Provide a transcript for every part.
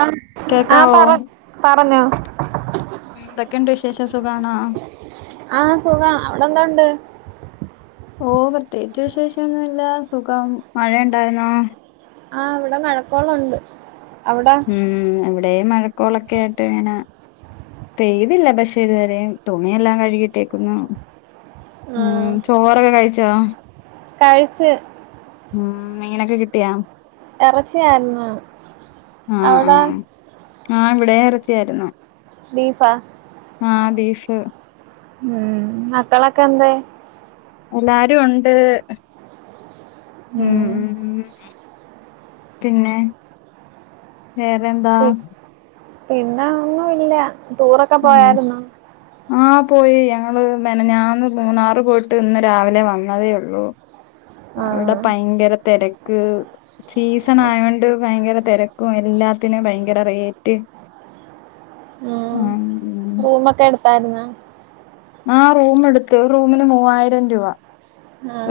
ആ ആഹ കേക്കാവോ പറ പറഞ്ഞോ ഇതൊക്കെണ്ട് വിശേഷ സുഖണോ? ആഹ് സുഖ അവിടെ എന്താ ഉണ്ട്? ഓ പ്രത്യേകിച്ച് വിശേഷൊന്നുമല്ല സുഖം, മഴയുണ്ടായിുന്നോ? ആഹ ഇവിടെ മഴക്കോളുണ്ട് അവിടെ? ഇവിടെേ മഴക്കോളൊക്കെ ആയിട്ട് ഇങ്ങനെ പെയ്തില്ല പക്ഷെ ഇതുവരെ തുണിയെല്ലാം കഴുകി- ഉം ആഹ് ചോറൊക്കെ കഴിച്ചാ? കഴിച്ച് ഉം ഇങ്ങനൊക്കെ കിട്ടിയാ ഇറച്ചിയായിരുന്നു ആഹ അവിടെ ആ ആ ഇവിടെ ഇ ച്ച ബീഫാ ആഹ ബീസ് ഉം മക്കളൊക്കെ എന്താ എല്ലാരും ഉണ്ട് ഉം പിന്നെ വേറെന്താ?? പി പിന്നെ ഒന്നും ഇല്ല ടൂറൊക്കെ പോയരുന്നോ? ആഹ പോയി ഞങ്ങള് മനെഞാന്ന് മൂന്നാറ് പോയിട്ട് ഇന്ന് രാവിലെ വന്നതേ ഉള്ളൂ അവിടെ ആഹ് ഭയങ്കര തിരക്ക് സീസൺ ആയോണ്ട് ഭയങ്കര തിരക്കും എല്ലാത്തിനും ഭയങ്കര റേറ്റ് ആ റൂമ ഒക്കെ എടുത്തായിരുന്ന? ആ റൂമ എടുത്ത് റൂമിന് മൂവായിരം രൂപ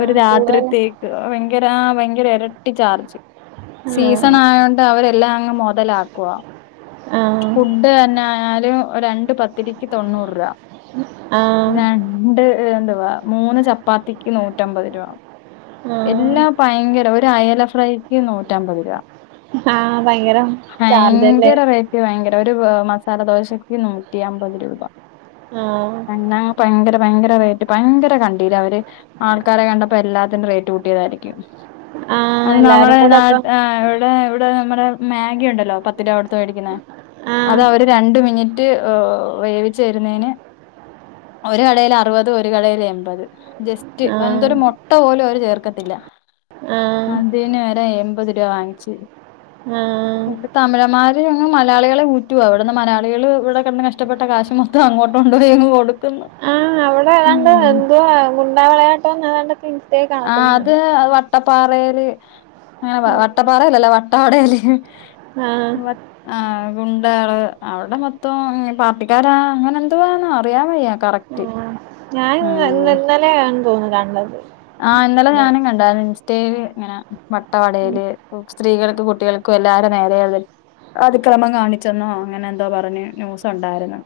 ഒരു കൂടുതൽ രാത്രിത്തേക്ക് ഭയങ്കര ഭയങ്കര ഇരട്ടി ചാർജ് ആഹ് സീസൺ ആയോണ്ട് അവരെല്ലാം അങ്ങ് മുതലാ ആഹ് ഫുഡ് തന്നെ ആയാലും രണ്ട പത്തിക്ക് തൊണ്ണൂറ് രൂപ ആഹ് രണ്ട് എന്തുവാ മൂന്ന് ചപ്പാത്തിക്ക് നൂറ്റമ്പത് രൂപ ആഹ എല്ലാം ഭയങ്കര ഒരു അയല ഫ്രൈക്ക് നൂ- ആഹ ഭയങ്കരം ചാർജ്ല്ലേ ഭയങ്കരം ഒരു മസാലദോശക്കി നു ആഹ് ഭയങ്കര റേറ്റ് ഭയങ്കര കണ്ടീല്ല അവര് ആൾക്കാരെ കണ്ടപ്പോ എല്ലാത്തിനും റേറ്റ് കൂട്ടിയതായിരിക്കും ആഹ് അത് നമ്മള എല്ലാരും കൂടെ നാട്ട അപ്പം ഇവിടെ ഇവിടെ നമ്മടെ ആഹ് അത അവര് രണ്ട മിനിറ്റ് വേവിച്ച് തരുന്നതിന് ഒരു കടൽ അറുപത് ഒരു കടൽ എൺപത് ജസ്റ്റ് ആഹ് അനത്തൊരു മുട്ട പോലും അവര് ചേർക്കത്തില്ല ആഹ് അതിന് വരെ എൺമ്പത് രൂപ വാങ്ങിിച്ചു ആഹ് തമിഴമാര് അ മലയാളികളെ ഊറ്റുവാ ഇവിടുന്ന് മലയാളികൾ ഇവിടെ കി കഷ്ടപ്പെട്ട കാശ മൊത്തം അങ്ങോട്ട്ണ്ടപ പോയ കൊടുക്കുന്നു ആഹ് അവിടെ ഏതാണ്ട് ഉം എന്തുവാ ഗുണ്ടാാവളയാട്ടോന്ന താണ്ട് പിത്തേക്ക് ആ അത് കണക്കുന്നണ്ട വട്ടപ്പാറേല് അങ്ങനെ പറ വട്ടപ്പാറല്ലല്ലോ വട്ട വടയല്ലേ? ആഹ് ആ ഗുണ്ടാള് അവടെ മൊത്തം പാർട്ടിക്കാരാ അങ്ങനെ എന്തോ ആണ് അറിയാ വയ്യ കറക്റ്റ്. ആഹ് ഞാൻ ഇന്ന് ഇന്ന് ഇന്നലെയാണ് തോന്നുന്നു കണ്ടത് ആഹ് ഇന്നലെ പിന്നെ ഞാനും കണ്ടാരുന്നു ഇൻസ്റ്റേയ്ല് ഇങ്ങനെ വട്ട ഉം വടയില് സ്ത്രീകൾ കുട്ട്യാൾക്കും എല്ലാരെ നേരേയത് അതിക്രമം കാണിച്ചെന്നോ അങ്ങനെ എന്തോ പറഞ്ഞ് ന്യൂസുണ്ടാര്ന്നു.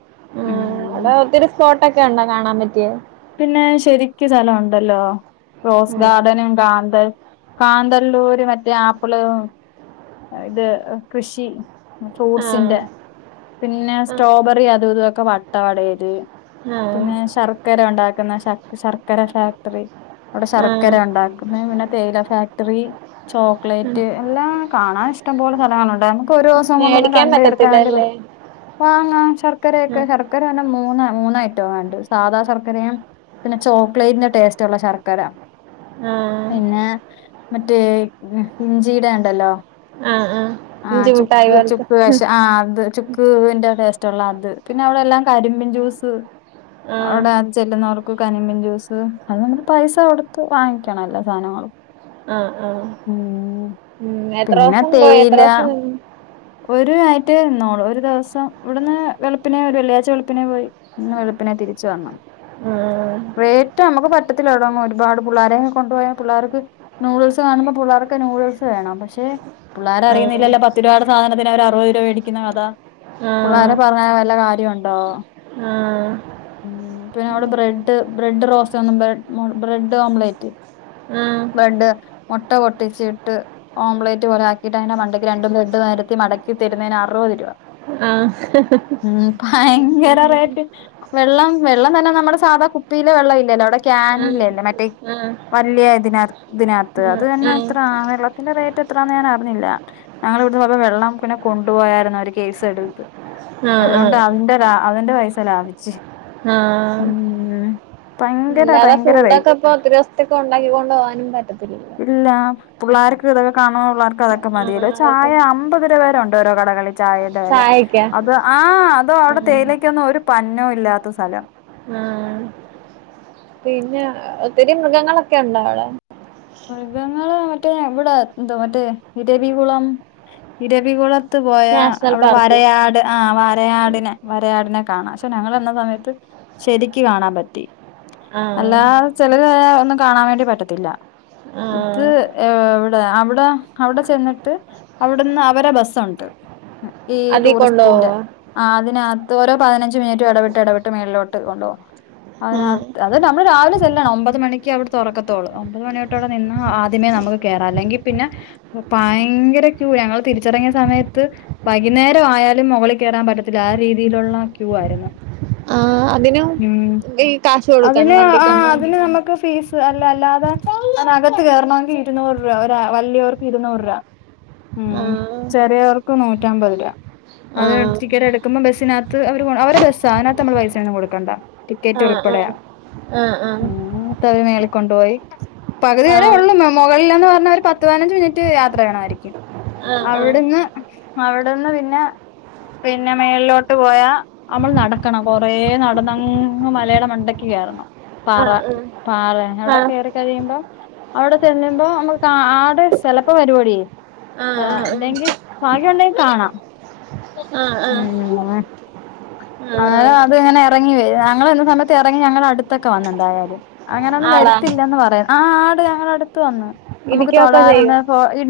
അവടെ ഒത്തിരി സ്പോട്ടൊക്കെ ഉണ്ടോ കാണാൻ പറ്റിയേ? പിന്നെ ശരിക്കു സ്ഥലഉണ്ടല്ലോ റോസ് ആഹ് ഗാർഡനും ഗാന്ത കാന്തല്ലൂര് മറ്റേ ആപ്പിള് ഇത് കൃഷി ഫ്രൂട്ട്സിന്റെ ആഹ് പിന്നെ സ്ട്രോബെറി അതും ഇതൊക്കെ വട്ട വടയില് ആഹ് പിന്നെ ശർ ക്കര ഉണ്ടാക്കുന്ന ശർത് ശർക്കര ഫാക്ടറി അവിടെ ആഹ് ശർക്കര ഉണ്ടാക്കുന്നെ പിന്നെ തേയില ഫാക്ടറി ചോക്ലേറ്റ് എല്ലാം കാണാൻ ഇഷ്ടം പോലെ സ്ഥലങ്ങളുണ്ടായിര്ന്നു. ക്കൊരു ദിവസം കൊണ്ടൊന്നും മേടിക്കാൻ കണ്ട് തീർക്കാൻ വേണ്ടി പറ്റത്തില്ലല്ലേ പറ്റ് വാങ്ങാം ശർക്കരയൊക്കെ ആഹ് ശർക്കര മൂന്നാ മൂന്നായിട്ടാ വാണ്ട് സാധാ ശർ ക്കരയും പിന്നെ ചോക്ലേറ്റിന്റെ ടേസ്റ്റ് ഉള്ള ശർക്കര ആഹ് പിന്നെ മറ്റേ ഇഞ്ചിയടെ ണ്ടല്ലോ ആഹ് ആഹ് ആഹ് ഇഞ്ചിമുട്ടായി ചുക്ക് പോലത്തെ ചുക്ക് പഷേ ആ അത് ചുക് ക്ക്‌ വിന്റെ ടേസ്റ്റ് ഉള്ള അത് പിന്നെ അവിടെ എല്ലാം കരിമ്പിൻ ജ്യൂസ് ആഹ് അവിടെ ചെല്ലുന്നവർക്ക് കരിമ്പിൻ ജ്യൂസ് അത് നമ്മള് പൈസ കൊടുത്ത് വാങ്ങിക്കണം എല്ലാ സാധനങ്ങളും ആഹ് ആഹ് ഉം ഉം എത്ര പിന്നെ ദിവസം പോയേ എത്ര തേയില ദിവസം നിന്ന് ഒരു ആയിട്ടെ ന്നോളൂ ഒരു ദിവസം ഇവിടുന്ന് വെളുപ്പിനെ വെള്ളിയാഴ്ച വെളുപ്പിനേ പോയി അന്ന് വെളുപ്പിനെ തിരി ച്ചന്നു ഉം വേറ്റോം നമുക്ക് പറ്റത്തില്ല ഇതൊന്നും ഒരുപാട് പുള്ളേരെയും കൊണ്ടു പോയാ പുള്ളേർക്ക് നൂഡിൽസ് കാണുമ്പോ പുള്ളേർക്ക് നൂ--‌ നൂഡിൽസ് വേണം പക്ഷെ പുള്ളേരറിയുന്നില്ലല്ലോ പത്തിരുപതാടെ സാധനത്തിന് അവര് അറുപത് രൂപ മേടിക്കുന്ന കഥ ആഹ് പുള്ളേരെ ആഹ് പറഞ്ഞാ വല്ല കാര്യോണ്ടോ? ഉം ഉം പിന്നെ അവടെ ബ്രെഡ് ബ്രെഡ് റോസ്‌റ്റാന്നും പറ് ഉം ബ്രെഡ് ഓംപ്ലേറ്റ് ബ്രെഡ് മുട്ട പൊട്ടിച്ചിട്ട് ഓംപ്ലേറ്റ് പോലെ ആ ക്കീട്ടയ്ന്റെ മണ്ടക്ക് രണ്ട് ബ്രഡ് നെരത്തി മടക്കി തരുന്നതിന് അറുപത് രൂപ ആഹ് ഉം ഭയങ്കര റേറ്റ് വെള്ളം വെള്ളം തന്നെ നമ്മുടെ സാധാ കുപ്പി ല് വെള്ളം ഇല്ലല്ലോ അവിടെ ക്യാനല്ലേല്ലേ മറ്റേ വലിയ ഇതിന ഇതിനകത്ത് അത് തന്നെ ആഹ് എത്രാ വെള്ളത്തിന്റെ റേറ്റ് എത്രാന്ന് ഞാൻ അർ ഞ്ഞില്ല ഞങ്ങളിവിടുന്ന് കുറച്ച് വെള്ളം പിന്നെ കൊണ്ടുപോയായിരുന്നു അവര് കേസെടുത്ത് ആഹ് ആഹ് അതുകൊണ്ട് അതിന്റെ ലാ അതിന്റെ പൈസ ലാഭിച്ച് ആഹ് ഉം ഭയങ്കര അല്ലാതെ ഭയങ്കര റേറ്റ് ഫൂഡൊക്കെ ഇപ്പൊ ഒത്തിരി ദിവസത്തേക്ക്‌ ഉണ്ടാക്കിക്കൊണ്ട് പോവാനും പറ്റത്തില്ലല്ലോ. പുള്ളോര്ക്ക്‌ ഇതൊക്കെ കാണാനുള്ള പ്പതൊക്കെ ആഹ് മതിയല്ലോ അതൊക്കെ ചായ അമ്പത് രൂപേടെ ഉണ്ട് ഓരോ കടകളിൽ ചായേന്റെ വെല ചായക്കാ അത് ആ അതൊ അവിടെ ആഹ് തേയിലേക്കൊന്നും ഒരു പന്നോ ഇല്ലാത്ത സ്ഥലം ആ പിന്നെ ഒത്തിരി മൃഗങ്ങളൊക്കെ ഉണ്ടോ അവടെ? മൃഗങ്ങള് മറ്റേ ഇവിടെ എന്തോ മറ്റേ ഇരവികുളം ഇരവികുള ത്ത് പോയാ നാഷണൽ അവിടെ പാർക്ക് വരയാട് ആ ആഹ് വരയാടിനെ വരയാടിനെ കാണാം. പ്പൊ ഞങ്ങളന്ന സമയത്ത് ശരിക്ക് കാണാൻ പറ്റി. ആഹ് അല്ലാതെ ചിലര് ഒന്നും കാണാൻ വേണ്ടി പറ്റത്തില്ല. ഇത് ആഹ് എവടെ അവിടെ അവിടെ, ചെന്നിട്ട്, അവിടുന്ന്, അവരെ, ബസ്സുണ്ട് ഈ, അതീ കൊണ്ടോവോ ടൂറിസ്റ്റിന്റെ, ആ, അതിന ത്തോരോ, പതിനഞ്ച്, മിനിറ്റും, എടവിട്ട്, എടവിട്ട്, മേളിലോട്ട്, കൊണ്ട്പോ ആഹ് അതിനത്ത്, അത്, നമ്മള്, രാവിലെ, ചെല്ലണം, ഒമ്പത്, മണിക്ക്, അവിടെ, തുറക്കത്തോളൂ, ഒമ്പത് ട്ടടെനിന്ന, ആദ്യമേ, നമുക്ക് കേറാം, അല്ലെങ്കി പിന്നെ ഭയങ്കര, ക്യൂ, ഞങ്ങള്, തിരിച്ചറങ്ങിയ, സമയത്ത്, വൈകുന്നേരോം, ആയാലും, മുകളി കേറാൻ, പറ്റത്തില്ല, ആ, രീതി രീതിയിലുള്ള, ക്യൂ, ആയിരുന്നു. ആഹ് അതിനും മ്മ്, ഈ കാശ് അതിന്, കൊടുക്കണം വണ്ടി ആ, കൊണ്ടോവാൻ അതിന്, നമ്മക്ക്, ഫീസ് അല്ല, അല്ലാതെ, നകത്ത്, കേറണെങ്കി, ഇരുന്നൂറ്, രൂയാ, ഒര, വല്യോർക്ക്, ഇരുന്നൂറ്, രൂപ ഉം, ആഹ് ചെറിയവർക്ക്, നൂറ്റമ്പത് രൂപ. അത്, ആഹ് ടിക്കറ്റെടുക്കുമ്പോ, ബസ്സിനകത്ത്, അവ, അവരെ ബസ്സാ, അതിനത്ത്, നമ്മള്, പൈസയൊന്നും, കൊടുക്കണ്ട, ടിക്കറ്റ്, ഉൾപ്പെ ആഹ, ഉം, തവി, മേളിക്കൊണ്ടുപോയി പകുതി, വരെ ആഹ് ഉള്ളുന്ന്, മുകളിലെന്ന്, പറഞ്ഞാ, ഒരു, പത്ത്, പതിനഞ്ച്, മിനിറ്റ്, യാത്ര, ചെയ്യണമായിരിക്കും ആഹ് അവിടുന്ന്, അവിടെന്ന്, പിന്നെ പിന്നെ, മേളിലോട്ട്, പോയാ, നമ്മൾ, നടക്കണം, കൊറേ, നടന്നങ്ങ്, മലയുടെ, മണ്ടക്ക്, കയറണം ആഹ് ആഹ് ആഹ് ആഹ് പറ, ആഹ് പാറ, ഞടെ, ആഹ് കേറി മ്പൊ, അവിട, ചല്ലുെമ്പോ, നമുക്ക്, ആടെ, സ്ചെലപ്പൊ, വരുവെടി ആഹ, അല്ലെങ്കി, ഭാഗ്യംണ്ടെങ്കി, കാണാം ആഹ് ആഹ് ആഹ് മ്മ്, അലും, ആഹ് അത്, ഇങ്ങനെ, ഇറങ്ങി, വര ഞങ്ങ, സമയത്ത്, ഇറങ്ങി, ഞങ്ങളെ, അടുത്തൊക്കെ, വന്നിണ്ടായാലും, അങ്ങനെന്നും, ആടാ വരുത്തില്ലന്ന്, പറയാ, ആ, ഞടു ത്ത്, വന്ന്, നമുക്ക്, ഇരിക്കൊക്കെ ചെയ്യോ തൊടരുന്ന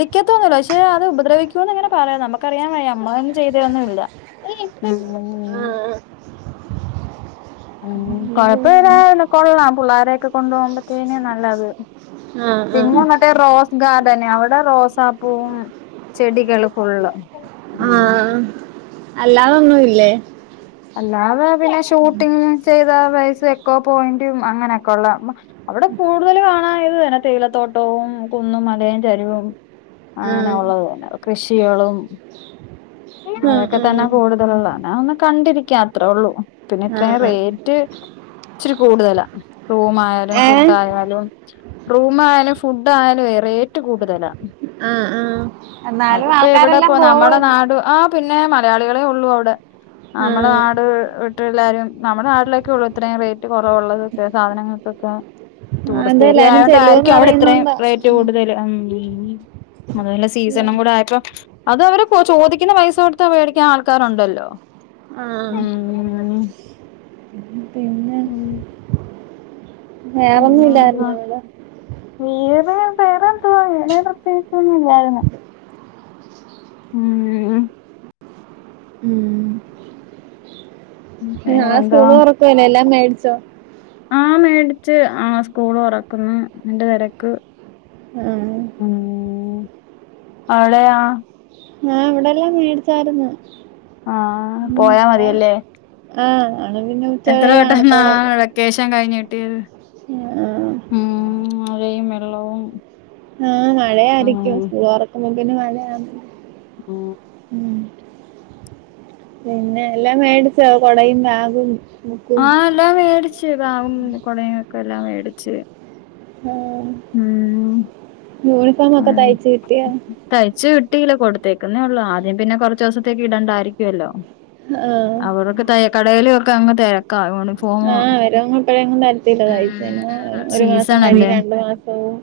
പിക്കത്തോന്നുല്ല, പക്ഷെ, അത് ഉപദ്രവിക്കൂന്ന്ങ്ങനെ, പറയാം, നമുക്കറയാൻ, വയ്യ, നമ്മളന്നും, ചെയ്തൊന്നുമില്ല മ്മ്, മ്മ്, ആഹ് ഉം, കൊഴപ്പില്ലെ, കൊള്ളാം, പിള്ളോരെയൊക്കെ, കൊണ്ടുപോകുമ്പോത്തേന, നല്ലത് ആഹ് ആഹ് പിന്നെ, മറ്റേ, റോസ്, ഗ ടൻ, തന്നെ, അവിടെ, റോസാപ്പൂവും, ചെടികൾ, ഫുള്ളും ആഹ, അല്ലാതൊന്നും, ഇല്ലേ അല്ലാതെ, പിന്നെ, ഷൂട്ടിംഗ, ചെയ്ത, പ എക്കൊ, പോയിന്റും, അങ്ങനെയൊക്കെള്ള, അവിടെ കൂടുതല്, കാണത്, തന്നെ, തേയിലത്തോട്ടവും കന്നും, മലറെരിവും, അങ്ങനെ, ആഹ് ഉള്ളത്, തന്നെ, കൃഷികളും, ആഹ് അതൊക്കെ, തന്നെ, ആഹ് കൂടുതലുള്ള, ഞ, ഒന്ന്, കണ്ടിരിക്ക, അത്രേ, ഉള്ളൂ പിന്നെ, ഇത്രയും, ആഹ് റേറ്റ് ഇച്ചരി, കൂടുതലാ, റൂ, ആയാലും, ഫുഡ, ഏഹ് ആയാലും, റൂം, ആയാലും, ഫുഡ്, ആയാലും റേറ്റ്, കൂടുതല, ആഹ് ആഹ് എന്നാലും അതിപ്പോ, എവിടെ, ആൾക്കാരെല്ലാം നമ്മുടെ പോവുവല്ലോ നാട് ആ പിന്നെ, മലയാളികളെ, ഒള്ളൂ, അവിടെ, നമ്മുടെ, ആഹ് നാട് മ, എല്ലാരും, നമ്മുടെ, നാട്ടിലൊക്കെ, ഉള്ളൂ, ഇത്രയും, റേറ്റ്, കുറവുള്ളതൊക്കെയ, സാധനങ്ങൾക്കൊക്കെ അത് ടൂറിസ്റ്റ്, ഏരിയ എല്ലാരും ആയണ്ട്, ചെല്ലുവെന്ന് ആരിക്കും, അവിടെ, ഇത്രയും, അറിയുന്നോണ്ടാ റേറ്റ്, കൂടുതൽ മ്മ്, അതല്ല, സീസണും, കൂടെ, ആയപ്പോ, അത്, അവരെ, ചോദിക്ക ക്ക്ണ, പൈസ, കൊടുത്ത്, മേടിക്കാൻ, ആൾക്കാരുണ്ടല്ലോ, ആഹ് ഉ പിന്നെ വേറൊന്നും പിന്നെ, എന്തുവാ, ഇല്ലായിരുന്നു ഇവിടെ വീർ അ, വേറെന്തുവാ, വേറെ, പ്രത്യേകിച്ചൊന്നും, ഇല്ലായിരുന്നു ഉം, മ്മ് ഉം നാെ, വേറെന്തുവാ സ്കൂള്, ഒറക്കുവല്ലേ, എല്ലാം, മേടിച്ചോ ആഹ്, മേടച്ച്, ആ സ്കൂൾ, തോറക്കുന്നു, നിന്റെ, തിരക്ക് ആഹ് ഉം, അവളയാ അവിടെല്ലാം, മേടിച്ചായിരുന്നു, ആ പോയാ മതിയല്ലേ ആഹ എത്ര, വെട്ടംന്നാ, വെക്കേഷൻ, കഴിഞ്, കിട്ടിയത് ഉം ആ, മഴയും വെള്ളവും ആ അങ്ങനെ മഴയായിരിക്കും സ്കൂൾ തുറക്കുമ്പോ പിന്നെ മഴയാന് ഉഹ [unintelligible] പിന്നെ എല്ലാം മേടിച്ച കൊടയും ബാഗും ബുക്കും ആ എല്ലാം മേടിച്ച്ബാഗും കൊടയും ഒക്കെ എല്ലാം മേടിച്ച് ആ ആ കിട്ടിയോ തയച്ച് ക് കുട്ടിയില കൊടുത്തേക്കുന്നേ ഉള്ളൂ ആദ്യം പിന്നെ കുറച്ച ദിവസത്തേക്ക് ഇടണ്ടായിരിക്കുല്ലോ ആഹ് അവിടെക്കെ തയ്യക്കടയില് ഒക്കെ അങ്ങ് തെരക്കാ [unintelligible] ആ വരും ഇപ്പഴേങ്ങും വരത്തില്ല ഉം ഒരു മാസം സീസണല്ലേ [unintelligible] മാസവും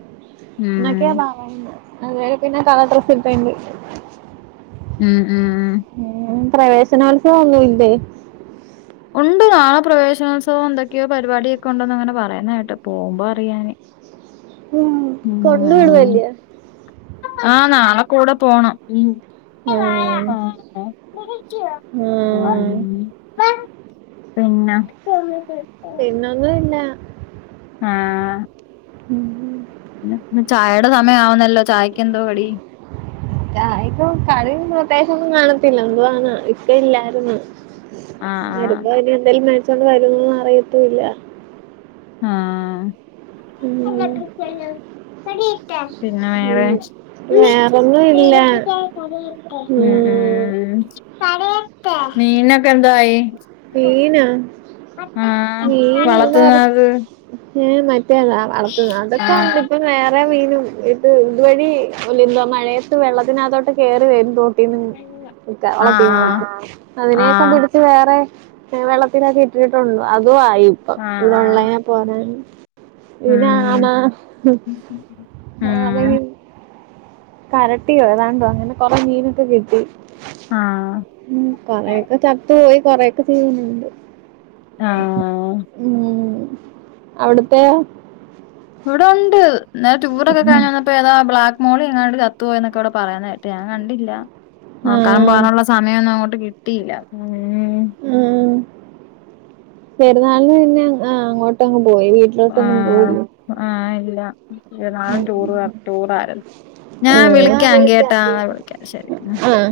ഉം എന്നക്കെയാ പറയുന്നേ അന്നേര പിന്ന കളർ ഡ്രസ്സ്‌ ഇട് [unintelligible] മ് മം പ്രവേശനോത്സവൊന്നൂല്ലേ ഉണ്ട് ആ ആ പ്രവേശനോത്സവം എന്തൊക്കെയോ പരിപാടിക്കെ ഉണ്ടോന്ന് അങ്ങനെ പറയ്ന്ന് കേട്ട് പോകുമ്പോ അറിയാനി മ് [unintelligible] ആ നാളെ കൂടെ പോണം മ് ആഹ് ആ അ ആഹ് മം [unintelligible] പിന്ന പിന്നൊന്നുല്ല ആ ചായയുടെ സമയ ആവുന്നല്ലോ ചായക്ക് എന്തോ കടി [unintelligible] പ്രത്യാഗിച്ചൊന്നും കാണത്തില്ല എന്തുവാന്ന് ഇക്ക ഇല്ലായിര്ന്ന് ആഹ് വരുമ്പോ ഇനി എന്തെലും മേടിച്ചോണ്ട് വരോന്ന് അറിയത്തുല്ല ആ ഉം പിന്നെ ഉം വേറേ വേറൊന്നും ഇല്ല മ് ഉം മ് മീനൊക്കെന്തായി മീനാ മീൻ [unintelligible] വളർത്തുന്നത് ഏ മറ്റേതാ വളർത്തുന്നാ അതൊക്കെ ഉണ്ട് ആഹ് ഇപ്പം വേ [unintelligible] കുറെ മീനും ഇട്ട് ഇതുവഴി എന്തോ മഴയത്ത് വെള്ളത്തിനകത്തോട്ട് കേറി വരും തോ [unintelligible] ന്ന് വെളളത്തിന്ന് ആഹ് അതിനെയൊക്കെ ആഹ് പിടിച്ച് വേറെ വെള്ളത്തിനൊക്കെ ഇട്ടിട്ടോള്ളു അതു ആയി ഇപ്പം ആഹ് ആഹ് ഇവിടുള്ളേനെ പോലെ പിന്ന ആണ ഉം ഹ് അ ഉം [unintelligible] കരട്ടിയോ ഏതാണ്ടോ അങ്ങനെ കൊറെ മീനൊക്കെ കിട്ടി ആഹ് മ് കൊറെയൊക്കെ ചത്ത് പോയി കൊറെക്കെ [unintelligible] ന്നുണ്ട് ആ അവിട്ത്തെ ഇവിടൊണ്ട് ഇന്നലെ ടൂറൊക്കെ കഴി വന്നപ്പോ ഏതാ ബ്ലാക്ക് മോളിയങ്ങാണ്ട് ചത്ത് പോയന്നൊക്കെ ഇവിടെ പറയന്ന്കേട്ട് ഞാൻ കണ്ടില്ല നോക്കാൻ ആഹ് പോവാനുള്ള സമയൊന്നും അങ്ങോട്ട് കിട്ടിയില്ല ഉം ആ പെരുന്നാൾന് പിന്ന ആ അങ്ങോട്ട് പോയി വീട്ടിലോട്ടൊന്നും ആഹ് പോയില്ലേ ആഹ് ഇല്ല നാളെ ടൂറ് ടൂറ ആരുന്നു ഞാൻ വിളിക്കാ കേട്ടാെ ആഹ് വിളിക്കാം ശെരി ആഹ്